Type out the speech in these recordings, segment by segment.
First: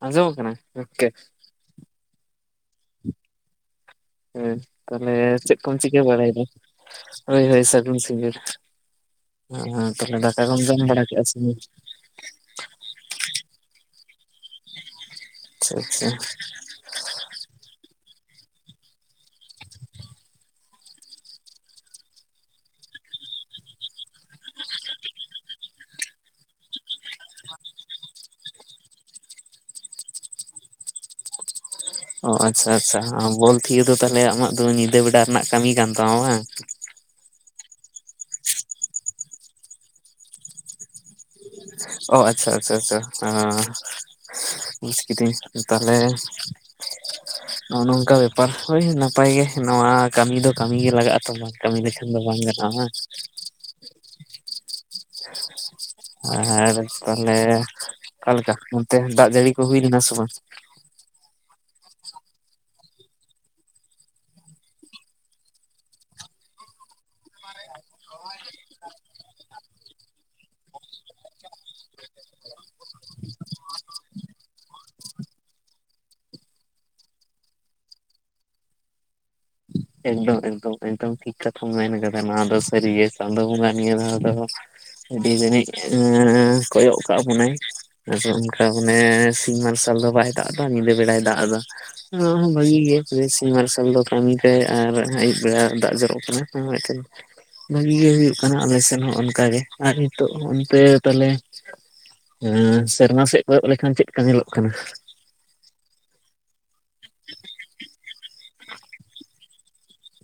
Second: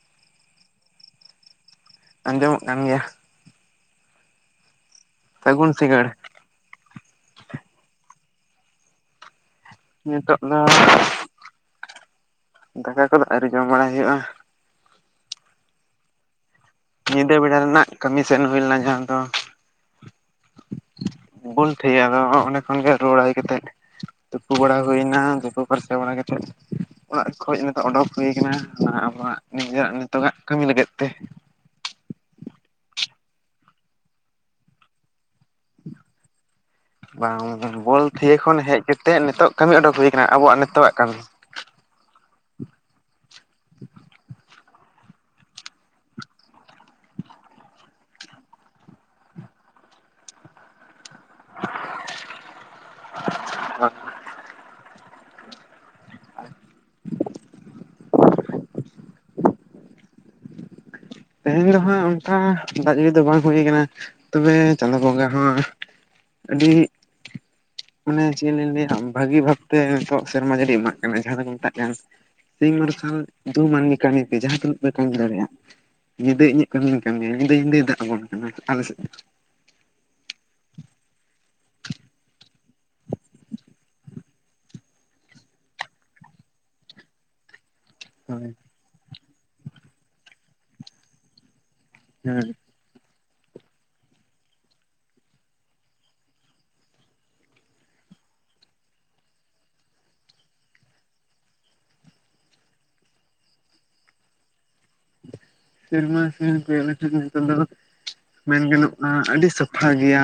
ᱟᱡᱚᱢ ᱠᱟᱱᱟ ᱟᱸᱡᱚᱢᱚᱜ ᱠᱟᱱ ᱜᱮᱭᱟ ᱦᱮᱸ ᱛᱟᱦᱚᱞᱮ ᱪᱮᱫ ᱥᱟᱹᱜᱩᱱ ᱠᱚᱚᱢ ᱪᱤᱠᱟᱹ ᱥᱤᱸᱜᱟᱹᱲ ᱵᱟᱲᱟᱭᱮᱫᱟ ᱦᱳᱭ ᱦᱳᱭ ᱥᱟᱹᱜᱩᱱ ᱥᱤᱸᱜᱟᱞ ᱦᱮᱸ ᱛᱟᱦᱚᱞᱮ ᱱᱤᱛᱚᱜ ᱫᱟᱠᱟ ᱠᱚᱢ ᱫᱚ ᱡᱚᱢ ᱵᱟᱲᱟ ᱠᱮᱫᱮᱜᱼᱟ ᱥᱮ ᱦᱩᱸ ᱫᱟᱠᱟ ᱠᱚᱫᱚ ᱟᱹᱣᱨᱤ ᱡᱚᱢ ᱵᱟᱲᱟᱟᱭ ᱦᱩᱭᱩᱜᱼᱟ ᱟᱪᱪᱷᱟ ᱟᱪᱪᱷᱟ ᱧᱤᱫᱟᱹ ᱵᱮᱲᱟ ᱨᱮᱱᱟᱜ ᱠᱟᱹᱢᱤ ᱥᱮᱱ ᱦᱩᱭ ᱞᱮᱱᱟ ᱡᱟᱦᱟᱸ ᱫᱚ ᱵᱚᱱ ᱴᱷᱤᱭᱟᱨᱚᱜ ᱟᱫᱚ ᱚᱸᱰᱮ ᱠᱷᱚᱱ ᱜᱮ ᱨᱩᱣᱟᱹᱲ ᱦᱮᱡ ᱠᱟᱛᱮᱮᱫ ᱛᱩᱯᱩ ᱵᱟᱲᱟ ᱦᱩᱭᱱᱟ ᱛᱩᱯᱩ ᱯᱷᱟᱨᱪᱟ ᱵᱟᱲᱟ ᱠᱟᱛᱮᱫ ᱚᱲᱟᱜ ᱠᱷᱚᱡ ᱱᱤᱛᱚᱜ ᱚᱰᱳᱚᱠ ᱦᱩᱭ ᱠᱟᱱᱟ ᱟᱵᱚᱣᱟᱜ ᱱᱤᱡᱮᱨᱟᱜ ᱱᱤᱛᱚᱜᱟᱜ ᱠᱟᱹᱢᱤ ᱞᱟᱹᱜᱤᱫ ᱛᱮ ᱚ ᱟᱪᱪᱷᱟ ᱟᱪᱪᱷᱟ ᱵᱚᱞ ᱛᱷᱤᱭᱟ ᱫᱚ ᱛᱟᱦᱚᱞᱮ ᱟᱢᱟᱜ ᱫᱚ ᱧᱤᱫᱟᱹ ᱵᱮᱰᱟ ᱨᱮᱱᱟᱜ ᱠᱟᱹᱢᱤ ᱠᱟᱱ ᱛᱟᱢᱟ ᱵᱟᱝ ᱵᱟᱝ ᱵᱚᱞ ᱛᱷᱭᱟᱹ ᱠᱷᱚᱱ ᱦᱮᱡ ᱠᱟ ᱠᱟᱛᱮᱫ ᱱᱤᱛᱚᱜ ᱠᱟᱹᱢᱤ ᱚᱰᱩᱚᱠ ᱦᱩᱭᱩ ᱟᱠᱟᱱᱟ ᱟᱵᱚᱣᱟᱜ ᱱᱤᱛᱚᱜᱟᱜ ᱠᱟᱹᱢᱤ ᱚ ᱟᱪᱪᱷᱟ ᱟᱪᱪᱷᱟ ᱟᱪᱪᱷᱟ ᱵᱩᱡᱽ ᱠᱮᱫᱤᱫᱟᱹᱧ ᱛᱟᱦᱞᱮ ᱱᱚᱜᱼᱚ ᱱᱚᱝᱠᱟ ᱵᱮᱯᱟᱨ ᱦᱳᱭ ᱱᱟᱯᱟᱭ ᱜᱮ ᱱᱚᱣᱟ ᱠᱟᱹᱢᱤ ᱫᱚ ᱠᱟᱹᱢᱤ ᱜᱮᱮ ᱞᱟᱜᱟᱜᱼᱟ ᱛ ᱠᱟᱹᱢᱤ ᱫᱚ ᱪ ᱵᱟᱝ ᱱᱟ ᱟᱪᱷᱟ [inaudible] ᱟᱨ ᱛᱟᱦᱚᱞᱮ ᱚᱠᱟᱞᱮᱠᱟ ᱚᱱᱛᱮ ᱫᱟᱜ ᱡᱟᱹᱲᱤ ᱠᱚ ᱦᱩᱭ ᱞᱮᱱᱟ ᱥᱮ ᱵᱟᱝ? ᱛᱮᱦᱮᱧ ᱫᱚ ᱦᱟᱸᱜ ᱚᱱᱠᱟ ᱫᱟᱜ ᱡᱩᱲᱤ ᱫᱚ ᱵᱟᱝ ᱦᱩᱭ ᱠᱟᱱᱟ ᱛᱚᱵᱮ ᱪᱟᱸᱫᱳ ᱵᱚᱸᱜᱟ ᱦᱚᱸ ᱟᱹᱰᱤ ᱢᱟᱱᱮ ᱪᱮᱫ ᱞᱤᱧ ᱞᱟᱹᱭᱟ ᱵᱷᱟᱹᱜᱤ ᱵᱷᱟᱵᱛᱮ ᱱᱤᱛᱚᱜ ᱥᱮᱨᱢᱟ ᱡᱟᱹᱲᱤ ᱮᱢᱟᱜ ᱠᱟᱱᱟ ᱡᱟᱦᱟᱸ ᱫᱚᱠᱚ ᱢᱮᱛᱟᱜ ᱠᱟᱱ ᱥᱤᱧ ᱢᱟᱨᱥᱟᱞ ᱫᱩ ᱢᱟᱹᱱᱢᱤ ᱠᱟᱹᱢᱤ ᱯᱮ ᱡᱟᱦᱟᱸ ᱛᱤᱱᱟᱹᱜ ᱯᱮ ᱠᱟᱹᱢᱤ ᱫᱟᱲᱮᱭᱟᱜᱼᱟ ᱧᱤᱫᱟᱹ ᱤᱧᱟᱹᱜ ᱠᱟᱹᱢᱤᱧ ᱠᱟᱹᱢᱤᱭᱟ ᱧᱤᱫᱟᱹ ᱧᱧᱤᱫᱟᱹᱭ ᱫᱟᱜ ᱟᱵᱚᱱ ᱠᱟᱱᱟ ᱟᱞᱮ ᱥᱮᱫ ᱫᱚ ᱮᱠᱫᱚᱢ ᱮᱠᱫᱚᱢ ᱮᱠᱫᱚᱢ ᱴᱷᱤᱠ ᱠᱟᱛᱷᱟ ᱢᱮᱱ ᱠᱟᱫᱟ ᱱᱚᱣᱟ ᱫᱚ ᱥᱟᱹᱨᱤᱜ ᱪᱟᱸᱫᱳ ᱵᱚᱸᱜᱟ ᱱᱤᱭᱟᱹ ᱾ ᱟᱹᱰᱤ ᱡᱟᱹᱱᱤᱡ ᱠᱚᱭᱚᱜ ᱠᱟᱜ ᱵᱚᱱᱟᱭ ᱟᱨ ᱦᱳᱭ ᱚᱱᱠᱟ ᱢᱟᱱᱮ ᱥᱤᱧ ᱢᱟᱨᱥᱟᱞ ᱫᱚ ᱵᱟᱭ ᱫᱟᱜ ᱮᱫᱟ ᱧᱤᱫᱟᱹ ᱵᱮᱲᱟᱭ ᱫᱟᱜ ᱮᱫᱟ ᱱᱚᱣᱟ ᱦᱮᱸ ᱦᱚ ᱵᱟᱹᱜᱤ ᱜᱮ ᱯᱨᱮᱥ ᱥᱤᱧ ᱢᱟᱨᱥᱟᱞ ᱫᱚᱠᱟᱟᱱ ᱟᱨ ᱟᱹᱭᱩᱵ ᱵᱮᱲᱟ ᱫᱟᱜ ᱡᱚᱨᱚᱜ ᱠᱟᱱᱟ ᱢᱤᱫᱴᱮᱱ ᱵᱷᱟᱹᱜᱤ ᱜᱮ ᱦᱩᱭᱩᱜ ᱠᱟᱱᱟ ᱟᱞᱮ ᱥᱮᱮᱫ ᱦᱚᱸ ᱚᱱᱠᱟᱜᱮ ᱟᱨ ᱱᱤᱛᱚᱜ ᱚᱱᱛᱮ ᱛᱟᱞᱮ ᱦᱮᱸ ᱥᱮᱨᱢᱟ ᱥᱮᱫ ᱠᱚᱭᱟᱜ ᱞᱮᱠᱷᱟᱱ ᱪᱮᱫ ᱞᱮᱠᱟ ᱧᱮᱞᱚᱜ ᱠᱟᱱᱟ ᱾ ᱥᱮᱢᱟ ᱥᱮᱱ ᱠᱚᱭᱚᱜ ᱞᱮᱱᱠᱷᱟᱱ ᱫᱚ ᱢᱮᱱ ᱜᱟᱱᱚᱜᱼᱟ ᱟᱹᱰᱤ ᱥᱟᱯᱷᱟ ᱜᱮᱭᱟ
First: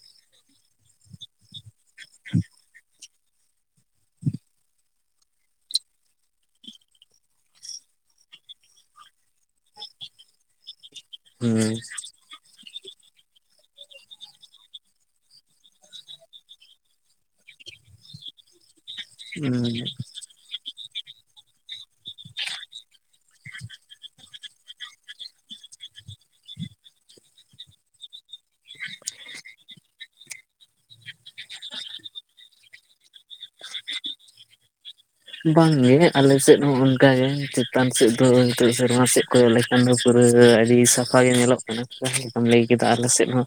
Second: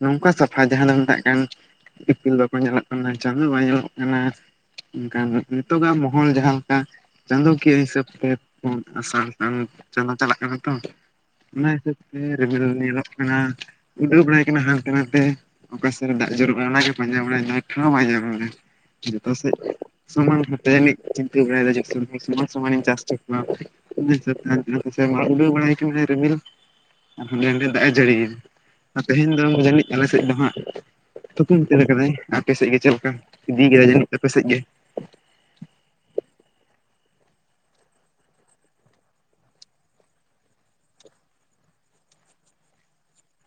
ᱱᱚᱝᱠᱟ ᱥᱟᱯᱷᱟ ᱡᱟᱦᱟᱸ ᱫᱚ ᱢᱮᱛᱟᱜ ᱠᱟᱱ ᱤᱯᱤᱞ ᱵᱟᱠᱚ ᱧᱮᱞᱚᱜ ᱠᱟᱱᱟ ᱪᱟᱸᱫᱚ ᱵᱟᱭ ᱧᱮᱞᱚᱜ ᱠᱟᱱᱟ ᱢᱮᱱᱠᱷᱟᱱ ᱱᱤᱛᱚᱜᱟᱜ ᱢᱚᱦᱚᱞ ᱡᱟᱦᱟᱸᱮᱠᱟ ᱪᱟᱸᱫᱳᱚᱠᱤᱭᱟᱹ ᱦᱤᱥᱟᱹᱵ ᱛᱮ ᱟᱥᱟᱲᱥᱟᱱ ᱪᱟᱫᱳ ᱪᱟᱞᱟᱜ ᱠᱟᱱᱟ ᱦᱩᱸ ᱛᱚ ᱦᱮ ᱨᱤᱢᱤᱞ ᱧᱮᱞᱚᱜ ᱠᱟᱱᱟᱱ ᱩᱰᱟᱣ ᱵᱮᱲᱟᱭ ᱠᱟᱱᱟ ᱦᱟᱱᱛᱮ ᱱᱟᱛᱮ ᱚᱠᱟ ᱥᱮᱫ ᱨᱮ ᱫᱟᱜ ᱡᱩᱨᱩᱜᱼᱟ ᱚᱱᱟᱱᱟᱜᱮ ᱯᱟᱸᱡᱟ ᱵᱟᱲᱟᱭᱟ ᱯᱟᱸᱡᱟ ᱵᱟᱲᱟᱭᱟ ᱴᱷᱟᱣ ᱵᱟᱭ ᱧᱟᱢᱟ ᱫᱟ ᱡᱚᱛᱚ ᱥᱮ ᱦᱩᱸ ᱥᱚᱢᱟᱱ ᱛᱮ ᱡᱮ ᱪᱤᱱᱛᱟ ᱵᱟᱲᱟᱭ ᱥᱚᱢᱟᱱ ᱥᱚᱢᱟᱱ ᱤᱧ ᱪᱟᱥ ᱵᱟᱲ ᱩᱰᱟᱹᱣ ᱵᱟᱲᱟᱭ ᱠᱟᱱᱟᱭ ᱨᱤᱢᱤᱞ ᱦᱟᱸᱰᱮ ᱱᱟᱰᱮ ᱫᱟᱜ ᱮ ᱡᱟᱹᱲᱤᱭᱫᱟ ᱟᱨ ᱛᱮᱦᱮᱧ ᱫᱚ ᱡᱟᱹᱱᱤᱡ ᱟᱞᱮ ᱥᱮᱫ ᱫᱚ ᱦᱟᱸᱜ ᱛᱷᱠᱩᱠ ᱩᱛᱟᱹᱨ ᱠᱟᱫᱟᱭᱧ ᱟᱯᱮᱮᱥᱮᱫ ᱜᱮ ᱪᱮᱫ ᱞᱮᱠᱟ ᱤᱫᱤ ᱠᱟᱫᱟᱭ ᱡᱟᱹᱱᱤᱡ ᱟᱯᱮ ᱥᱮᱫ ᱜᱮ ᱾ ᱵᱟᱝᱜᱮ ᱟᱞᱮ ᱥᱮᱫ ᱦᱚᱸ ᱚᱱᱠᱟᱜᱮ ᱪᱮᱛᱟᱱ ᱥᱮᱫ ᱫᱚ ᱱᱤᱛᱚᱜ ᱥᱮᱨᱢᱟ ᱥᱮᱫ ᱠᱚᱭᱚᱜ ᱪᱟᱸᱫᱳ ᱯᱩᱨᱟᱹ ᱟᱹᱰᱤ ᱥᱟᱯᱷᱟ ᱜᱮ ᱧᱮᱞᱚᱜ ᱠᱟᱱᱟ ᱡᱟᱦᱟᱸ ᱞᱮᱠᱟᱢ ᱞᱟᱹᱭ ᱠᱮᱫᱟ ᱟᱞᱮ ᱥᱮᱫ ᱦᱚᱸ